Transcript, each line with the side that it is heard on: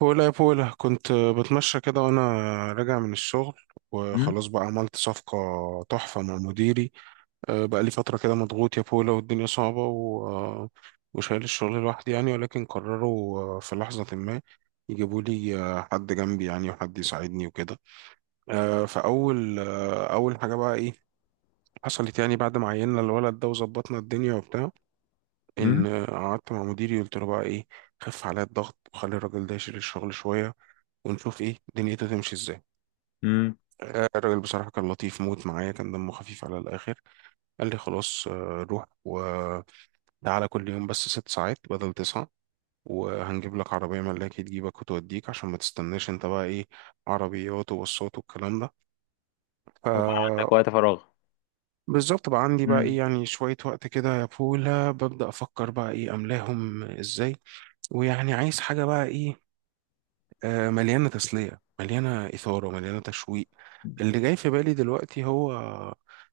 right: بولا يا بولا كنت بتمشى كده وانا راجع من الشغل،
left: مم،
right: وخلاص بقى عملت صفقة تحفة مع مديري. بقى لي فترة كده مضغوط يا بولا، والدنيا صعبة و... أه، وشايل الشغل لوحدي يعني، ولكن قرروا في لحظة ما يجيبوا لي حد جنبي يعني، وحد يساعدني وكده. أه، فأول أه، أول حاجة بقى إيه حصلت يعني، بعد ما عيننا الولد ده وظبطنا الدنيا وبتاع،
left: مم،
right: ان قعدت مع مديري قلت له بقى ايه، خف عليا الضغط وخلي الراجل ده يشيل الشغل شويه، ونشوف ايه دنيته تمشي ازاي.
left: مم.
right: الراجل بصراحه كان لطيف موت معايا، كان دمه خفيف على الاخر. قال لي خلاص روح وتعالى كل يوم بس ست ساعات بدل تسعه، وهنجيب لك عربيه ملاكي تجيبك وتوديك عشان ما تستناش انت بقى ايه، عربيات وبصات والكلام ده.
left: وبقى
right: ف
left: عندك وقت فراغ؟
right: بالظبط بقى عندي بقى ايه
left: مم،
right: يعني، شوية وقت كده يا بولا، ببدأ أفكر بقى ايه أملاهم ازاي، ويعني عايز حاجة بقى ايه، مليانة تسلية مليانة إثارة مليانة تشويق. اللي جاي في بالي دلوقتي هو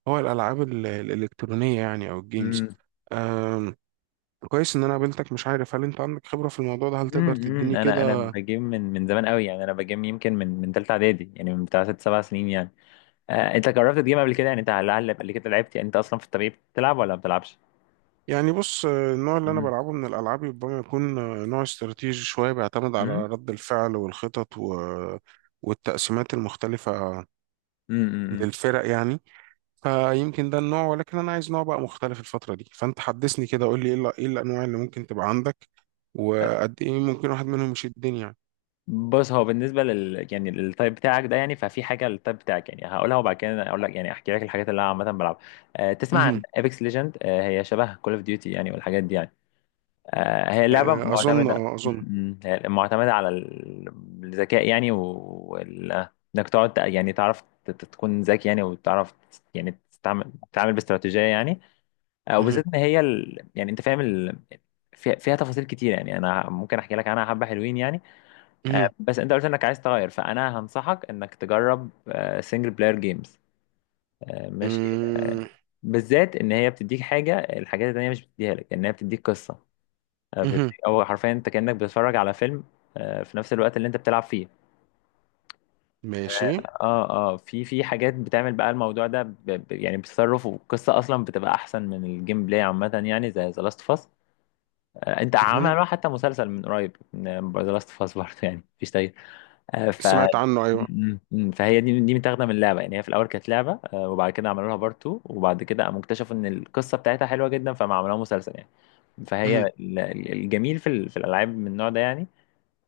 right: هو الألعاب الإلكترونية يعني، أو
left: مم،
right: الجيمز. آم، كويس إن أنا قابلتك، مش عارف هل أنت عندك خبرة في الموضوع ده، هل
left: مم،
right: تقدر
left: مم.
right: تديني
left: انا
right: كده
left: بجيم من زمان قوي، يعني انا بجيم يمكن من ثالثه اعدادي، يعني من بتاع 6 7 سنين يعني. انت جربت تجيم قبل كده؟ يعني انت لعل قبل كده لعبت، يعني انت اصلا في الطبيعي بتلعب ولا ما بتلعبش؟
right: يعني. بص النوع اللي أنا
left: مم،
right: بلعبه من الألعاب ربما يكون نوع استراتيجي شوية، بيعتمد
left: مم،
right: على رد الفعل والخطط والتقسيمات المختلفة
left: مم، مم.
right: للفرق يعني. فيمكن ده النوع، ولكن انا عايز نوع بقى مختلف الفتره دي، فانت حدثني كده قول لي إيه الانواع اللي ممكن تبقى عندك، وقد ايه ممكن واحد منهم يشدني يعني.
left: بص، هو بالنسبه يعني للتايب بتاعك ده، يعني ففي حاجه للتايب بتاعك يعني هقولها، وبعد كده اقول لك، يعني احكي لك الحاجات اللي انا عامه بلعبها. تسمع عن
right: مهم.
left: ايبكس ليجند؟ هي شبه كول اوف ديوتي يعني، والحاجات دي يعني. هي لعبة
right: آه، اظن
left: معتمدة
right: اه
left: م-
right: اظن
left: م. هي معتمدة على الذكاء يعني انك تقعد يعني تعرف تكون ذكي يعني، وتعرف يعني تتعامل باستراتيجية يعني.
right: مهم.
left: وبالذات ان هي يعني انت فاهم فيها تفاصيل كتير يعني، انا ممكن احكي لك عنها حبة حلوين يعني.
right: مهم.
left: بس انت قلت انك عايز تغير، فانا هنصحك انك تجرب سنجل بلاير جيمز. ماشي. آه،
right: مم.
left: بالذات ان هي بتديك الحاجات التانية مش بتديها لك، ان هي بتديك قصة.
right: مهم.
left: هو حرفيا انت كأنك بتتفرج على فيلم، في نفس الوقت اللي انت بتلعب فيه.
right: ماشي.
left: اه في في حاجات بتعمل بقى الموضوع ده ب ب يعني بتصرف، والقصه اصلا بتبقى احسن من الجيم بلاي عامه، يعني زي ذا لاست اوف اس. انت
right: مهم.
left: عملوا حتى مسلسل من قريب، ذا لاست اوف اس برضه، يعني مفيش تغيير. آه، ف
right: سمعت عنه ايوه.
left: فهي دي متاخده من اللعبه يعني. هي في الاول كانت لعبه، وبعد كده عملوا لها بارت 2، وبعد كده قاموا اكتشفوا ان القصه بتاعتها حلوه جدا، فما عملوها مسلسل يعني. فهي
right: مهم.
left: الجميل في في الالعاب من النوع ده يعني،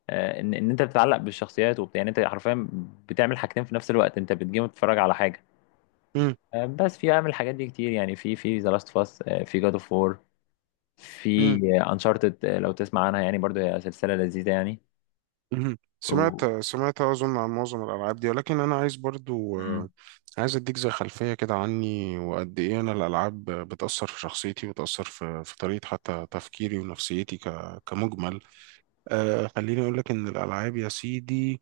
left: ان انت بتتعلق بالشخصيات وبتاع يعني. انت حرفيا بتعمل حاجتين في نفس الوقت: انت بتجيم وتتفرج على حاجه. بس في اعمل الحاجات دي كتير يعني، في ذا لاست اوف اس، في جاد اوف وور،
right: مهم.
left: في انشارتد لو تسمع عنها يعني، برضو هي سلسله لذيذه يعني
right: مهم.
left: و...
right: سمعت أظن عن معظم الألعاب دي، ولكن أنا عايز برضو
left: مم.
right: عايز أديك زي خلفية كده عني، وقد إيه أنا الألعاب بتأثر في شخصيتي، وتأثر في طريقة حتى تفكيري ونفسيتي كمجمل. آه خليني أقول لك إن الألعاب يا سيدي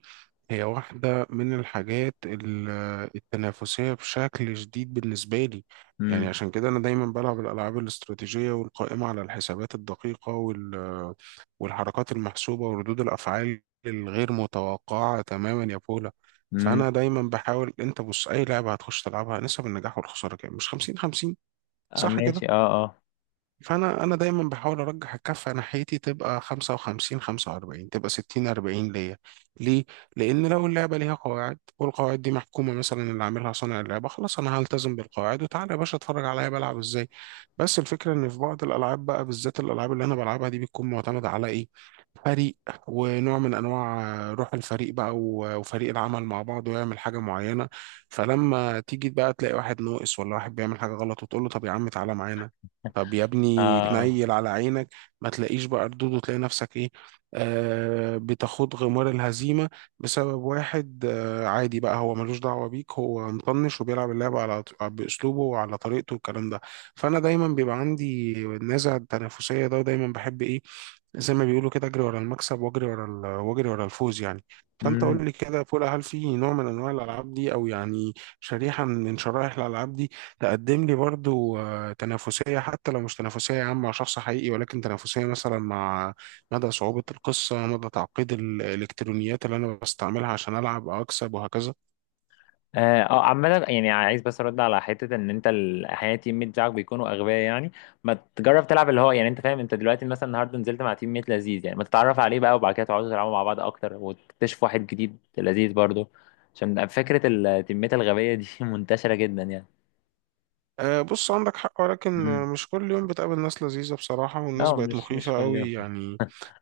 right: هي واحدة من الحاجات التنافسية بشكل شديد بالنسبة لي. يعني
left: مم.
right: عشان كده أنا دايما بلعب الألعاب الاستراتيجية والقائمة على الحسابات الدقيقة والحركات المحسوبة وردود الأفعال الغير متوقعة تماما يا بولا.
left: مم.
right: فأنا دايما بحاول، أنت بص أي لعبة هتخش تلعبها نسب النجاح والخسارة كام؟ مش 50-50، صح كده؟
left: ماشي، اه،
right: فانا دايما بحاول ارجح الكفه ناحيتي، تبقى 55-45، تبقى 60-40 ليا. ليه؟ لان لو اللعبه ليها قواعد، والقواعد دي محكومه مثلا اللي عاملها صانع اللعبه، خلاص انا هلتزم بالقواعد، وتعالى يا باشا اتفرج عليا بلعب ازاي. بس الفكره ان في بعض الالعاب بقى، بالذات الالعاب اللي انا بلعبها دي، بتكون معتمده على ايه، فريق. ونوع من انواع روح الفريق بقى وفريق العمل مع بعض، ويعمل حاجه معينه. فلما تيجي بقى تلاقي واحد ناقص، ولا واحد بيعمل حاجه غلط، وتقول له طب يا عم تعالى معانا، طب يا ابني
left: اه،
right: تنيل على عينك، ما تلاقيش بقى ردود، وتلاقي نفسك ايه، آه بتاخد غمار الهزيمة بسبب واحد آه عادي بقى، هو ملوش دعوة بيك، هو مطنش وبيلعب اللعبة على بأسلوبه وعلى طريقته والكلام ده. فأنا دايما بيبقى عندي النزعة التنافسية ده، ودايما بحب ايه، زي ما بيقولوا كده، اجري ورا المكسب، واجري ورا الفوز يعني. فانت
left: اه،
right: قول لي كده يا فولا، هل في نوع من انواع الالعاب دي، او يعني شريحه من شرائح الالعاب دي، تقدم لي برضو تنافسية، حتى لو مش تنافسية عامة مع شخص حقيقي، ولكن تنافسية مثلا مع مدى صعوبة القصة، مدى تعقيد الإلكترونيات اللي أنا بستعملها عشان ألعب أو أكسب وهكذا.
left: اه. عامة يعني عايز بس ارد على حتة ان انت احيانا التيم ميت بتاعك بيكونوا اغبياء يعني. ما تجرب تلعب اللي هو يعني، انت فاهم، انت دلوقتي مثلا النهارده نزلت مع تيم ميت لذيذ يعني، ما تتعرف عليه بقى، وبعد كده تقعدوا تلعبوا مع بعض اكتر وتكتشف واحد جديد لذيذ برضه. عشان فكرة التيمات الغبية دي منتشرة جدا يعني.
right: بص عندك حق، ولكن
left: امم.
right: مش كل يوم بتقابل ناس لذيذة بصراحة، والناس
left: لا،
right: بقت
left: مش
right: مخيفة
left: كل يوم.
right: قوي يعني.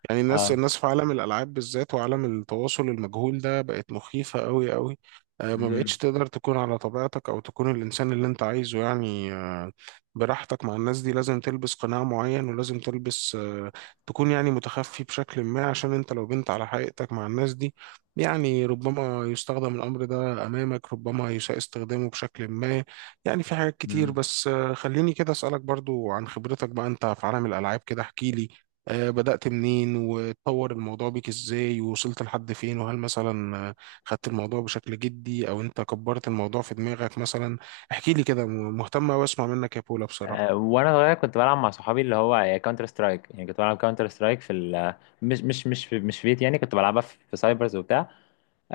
right: يعني الناس
left: اه.
right: الناس في عالم الألعاب بالذات، وعالم التواصل المجهول ده، بقت مخيفة قوي قوي. ما بقتش
left: امم.
right: تقدر تكون على طبيعتك، أو تكون الإنسان اللي أنت عايزه يعني، براحتك مع الناس دي. لازم تلبس قناع معين، ولازم تلبس تكون يعني متخفي بشكل ما، عشان أنت لو بنت على حقيقتك مع الناس دي، يعني ربما يستخدم الأمر ده أمامك، ربما يساء استخدامه بشكل ما. يعني في حاجات كتير،
left: امم.
right: بس خليني كده أسألك برضو عن خبرتك بقى أنت في عالم الألعاب كده، احكيلي بدأت منين، وتطور الموضوع بيك ازاي، ووصلت لحد فين، وهل مثلا خدت الموضوع بشكل جدي، او انت كبرت الموضوع في دماغك مثلا. احكي لي كده مهتم واسمع منك يا بولا بصراحة.
left: وانا صغير كنت بلعب مع صحابي، اللي هو كاونتر سترايك يعني. كنت بلعب كاونتر سترايك في مش في بيت يعني. كنت بلعبها في سايبرز وبتاع.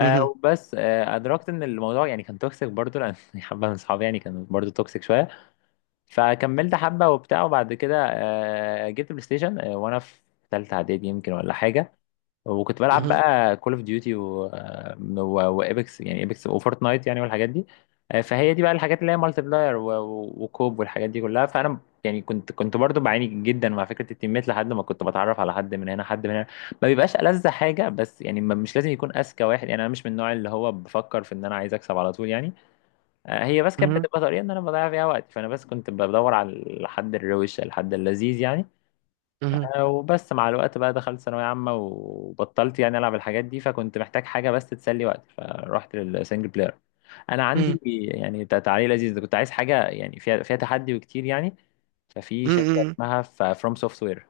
right: مهم.
left: بس آه ادركت ان الموضوع يعني كان توكسيك برضو، لان حبه من صحابي يعني كانوا برضو توكسيك شويه، فكملت حبه وبتاع. وبعد كده جبت بلاي ستيشن، وانا في ثالثه اعدادي يمكن ولا حاجه. وكنت بلعب
right: مهم.
left: بقى كول اوف ديوتي، وايبكس يعني، ايبكس وفورتنايت يعني والحاجات دي. فهي دي بقى الحاجات اللي هي مالتي بلاير وكوب والحاجات دي كلها. فانا يعني كنت برضو بعاني جدا مع فكره التيمات، لحد ما كنت بتعرف على حد من هنا حد من هنا ما بيبقاش ألذ حاجه. بس يعني مش لازم يكون اذكى واحد يعني، انا مش من النوع اللي هو بفكر في ان انا عايز اكسب على طول يعني. هي بس كانت
right: مهم.
left: بتبقى طريقه ان انا بضيع فيها وقت، فانا بس كنت بدور على الحد الروش، الحد اللذيذ يعني.
right: مهم.
left: وبس مع الوقت بقى، دخلت ثانوية عامة وبطلت يعني ألعب الحاجات دي، فكنت محتاج حاجة بس تسلي وقتي، فرحت للسنجل بلاير. أنا
right: مم.
left: عندي يعني تعليق لذيذ. كنت عايز حاجة يعني فيها تحدي وكتير يعني. ففي شركة
right: مم.
left: اسمها فروم سوفت وير.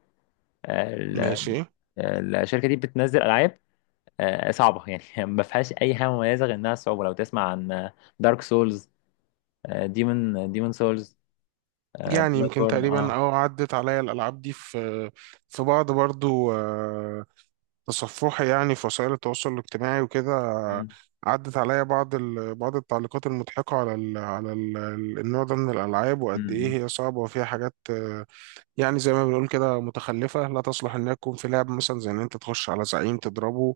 right: ماشي.
left: الشركة دي بتنزل ألعاب صعبة يعني ما فيهاش أي حاجة مميزة غير إنها صعوبة. لو تسمع عن دارك سولز، ديمون سولز،
right: يعني
left: بلاد
right: يمكن
left: بورن،
right: تقريبا اه عدت عليا الالعاب دي، في في بعض برضو تصفحي يعني في وسائل التواصل الاجتماعي وكده.
left: مم.
right: عدت عليا بعض بعض التعليقات المضحكة على النوع ده من الألعاب،
left: مم.
right: وقد إيه
left: مم.
right: هي صعبة وفيها حاجات يعني زي ما بنقول كده متخلفة، لا تصلح إنها تكون في لعب، مثلا زي إن أنت تخش على زعيم تضربه،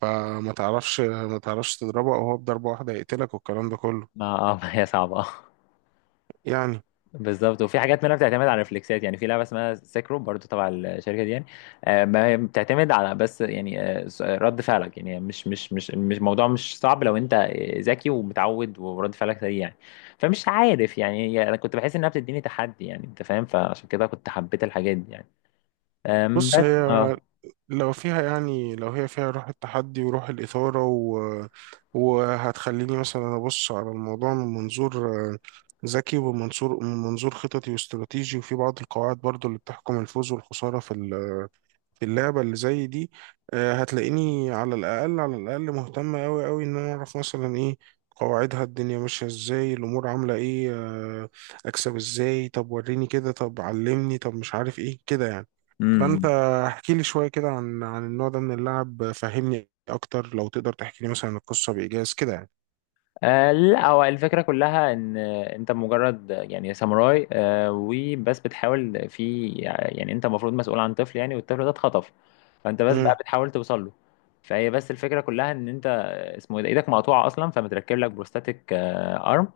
right: فما تعرفش ما تعرفش تضربه، أو هو بضربة واحدة يقتلك والكلام ده كله
left: ما ما هي صعبة.
right: يعني.
left: بالظبط. وفي حاجات منها بتعتمد على ريفلكسات يعني، في لعبه اسمها سيكرو برضو تبع الشركه دي يعني. ما هي بتعتمد على بس يعني رد فعلك يعني. مش الموضوع مش صعب لو انت ذكي ومتعود ورد فعلك سريع يعني. فمش عارف يعني انا كنت بحس انها بتديني تحدي يعني، انت فاهم، فعشان كده كنت حبيت الحاجات دي يعني.
right: بص
left: بس
right: هي، لو هي فيها روح التحدي وروح الإثارة وهتخليني مثلا أبص على الموضوع من منظور ذكي، ومن منظور خططي واستراتيجي، وفي بعض القواعد برضو اللي بتحكم الفوز والخسارة في في اللعبة اللي زي دي، هتلاقيني على الأقل على الأقل مهتم أوي أوي إن أنا أعرف مثلا إيه قواعدها، الدنيا ماشية إزاي، الأمور عاملة إيه، آه، أكسب إزاي، طب وريني كده، طب علمني، طب مش عارف إيه كده يعني. فأنت
left: امم.
right: احكي لي شوية كده عن النوع ده من اللعب، فهمني أكتر لو تقدر تحكي لي مثلا القصة بإيجاز كده يعني.
left: لا، هو الفكرة كلها ان انت مجرد يعني ساموراي، وبس بتحاول يعني انت المفروض مسؤول عن طفل يعني، والطفل ده اتخطف، فانت بس بقى
right: مم.
left: بتحاول توصل له. فهي بس الفكرة كلها ان انت، اسمه ايه ده، ايدك مقطوعة اصلا، فمتركب لك بروستاتيك ارم،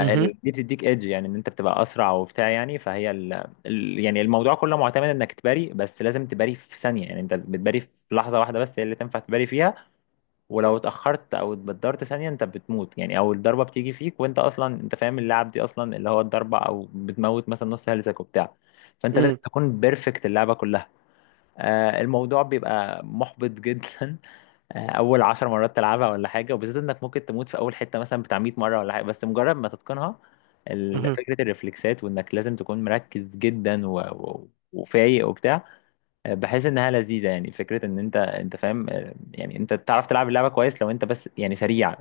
right: مهم.
left: بتديك ايدج يعني، ان انت بتبقى اسرع وبتاع يعني. فهي يعني الموضوع كله معتمد انك تباري، بس لازم تباري في ثانية يعني. انت بتباري في لحظة واحدة بس هي اللي تنفع تباري فيها. ولو اتأخرت أو اتبدرت ثانية أنت بتموت يعني، أو الضربة بتيجي فيك وأنت أصلا أنت فاهم اللعب دي، أصلا اللي هو الضربة أو بتموت مثلا نص هلسك وبتاع. فأنت لازم
right: مم.
left: تكون بيرفكت اللعبة كلها. الموضوع بيبقى محبط جدا. أول 10 مرات تلعبها ولا حاجة، وبالذات إنك ممكن تموت في أول حتة مثلا بتاع 100 مرة ولا حاجة. بس مجرد ما تتقنها
right: مهم.
left: فكرة الرفلكسات، وإنك لازم تكون مركز جدا وفايق وبتاع، بحيث انها لذيذه يعني. فكره ان انت فاهم يعني، انت تعرف تلعب اللعبه كويس لو انت بس يعني سريع.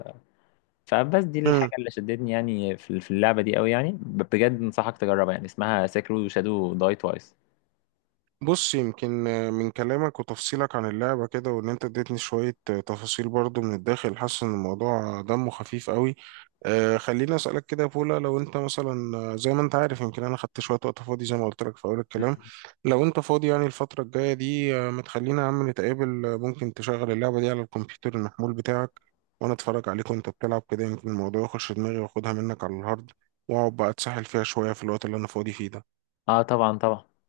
left: فبس دي الحاجه اللي شدتني يعني في اللعبه دي قوي يعني. بجد انصحك تجربها يعني، اسمها سكرو شادو داي توايس.
right: بص يمكن من كلامك وتفصيلك عن اللعبة كده، وإن أنت اديتني شوية تفاصيل برضو من الداخل، حاسس إن الموضوع دمه خفيف قوي. آه خليني أسألك كده يا بولا، لو أنت مثلا زي ما أنت عارف يمكن أنا خدت شوية وقت فاضي زي ما قلت لك في أول الكلام. لو أنت فاضي يعني الفترة الجاية دي ما تخلينا يا عم نتقابل، ممكن تشغل اللعبة دي على الكمبيوتر المحمول بتاعك، وأنا أتفرج عليك وأنت بتلعب كده، يمكن الموضوع يخش دماغي، وأخدها منك على الهارد، وأقعد بقى أتسحل فيها شوية في الوقت اللي أنا فاضي فيه ده.
left: اه، طبعا طبعا.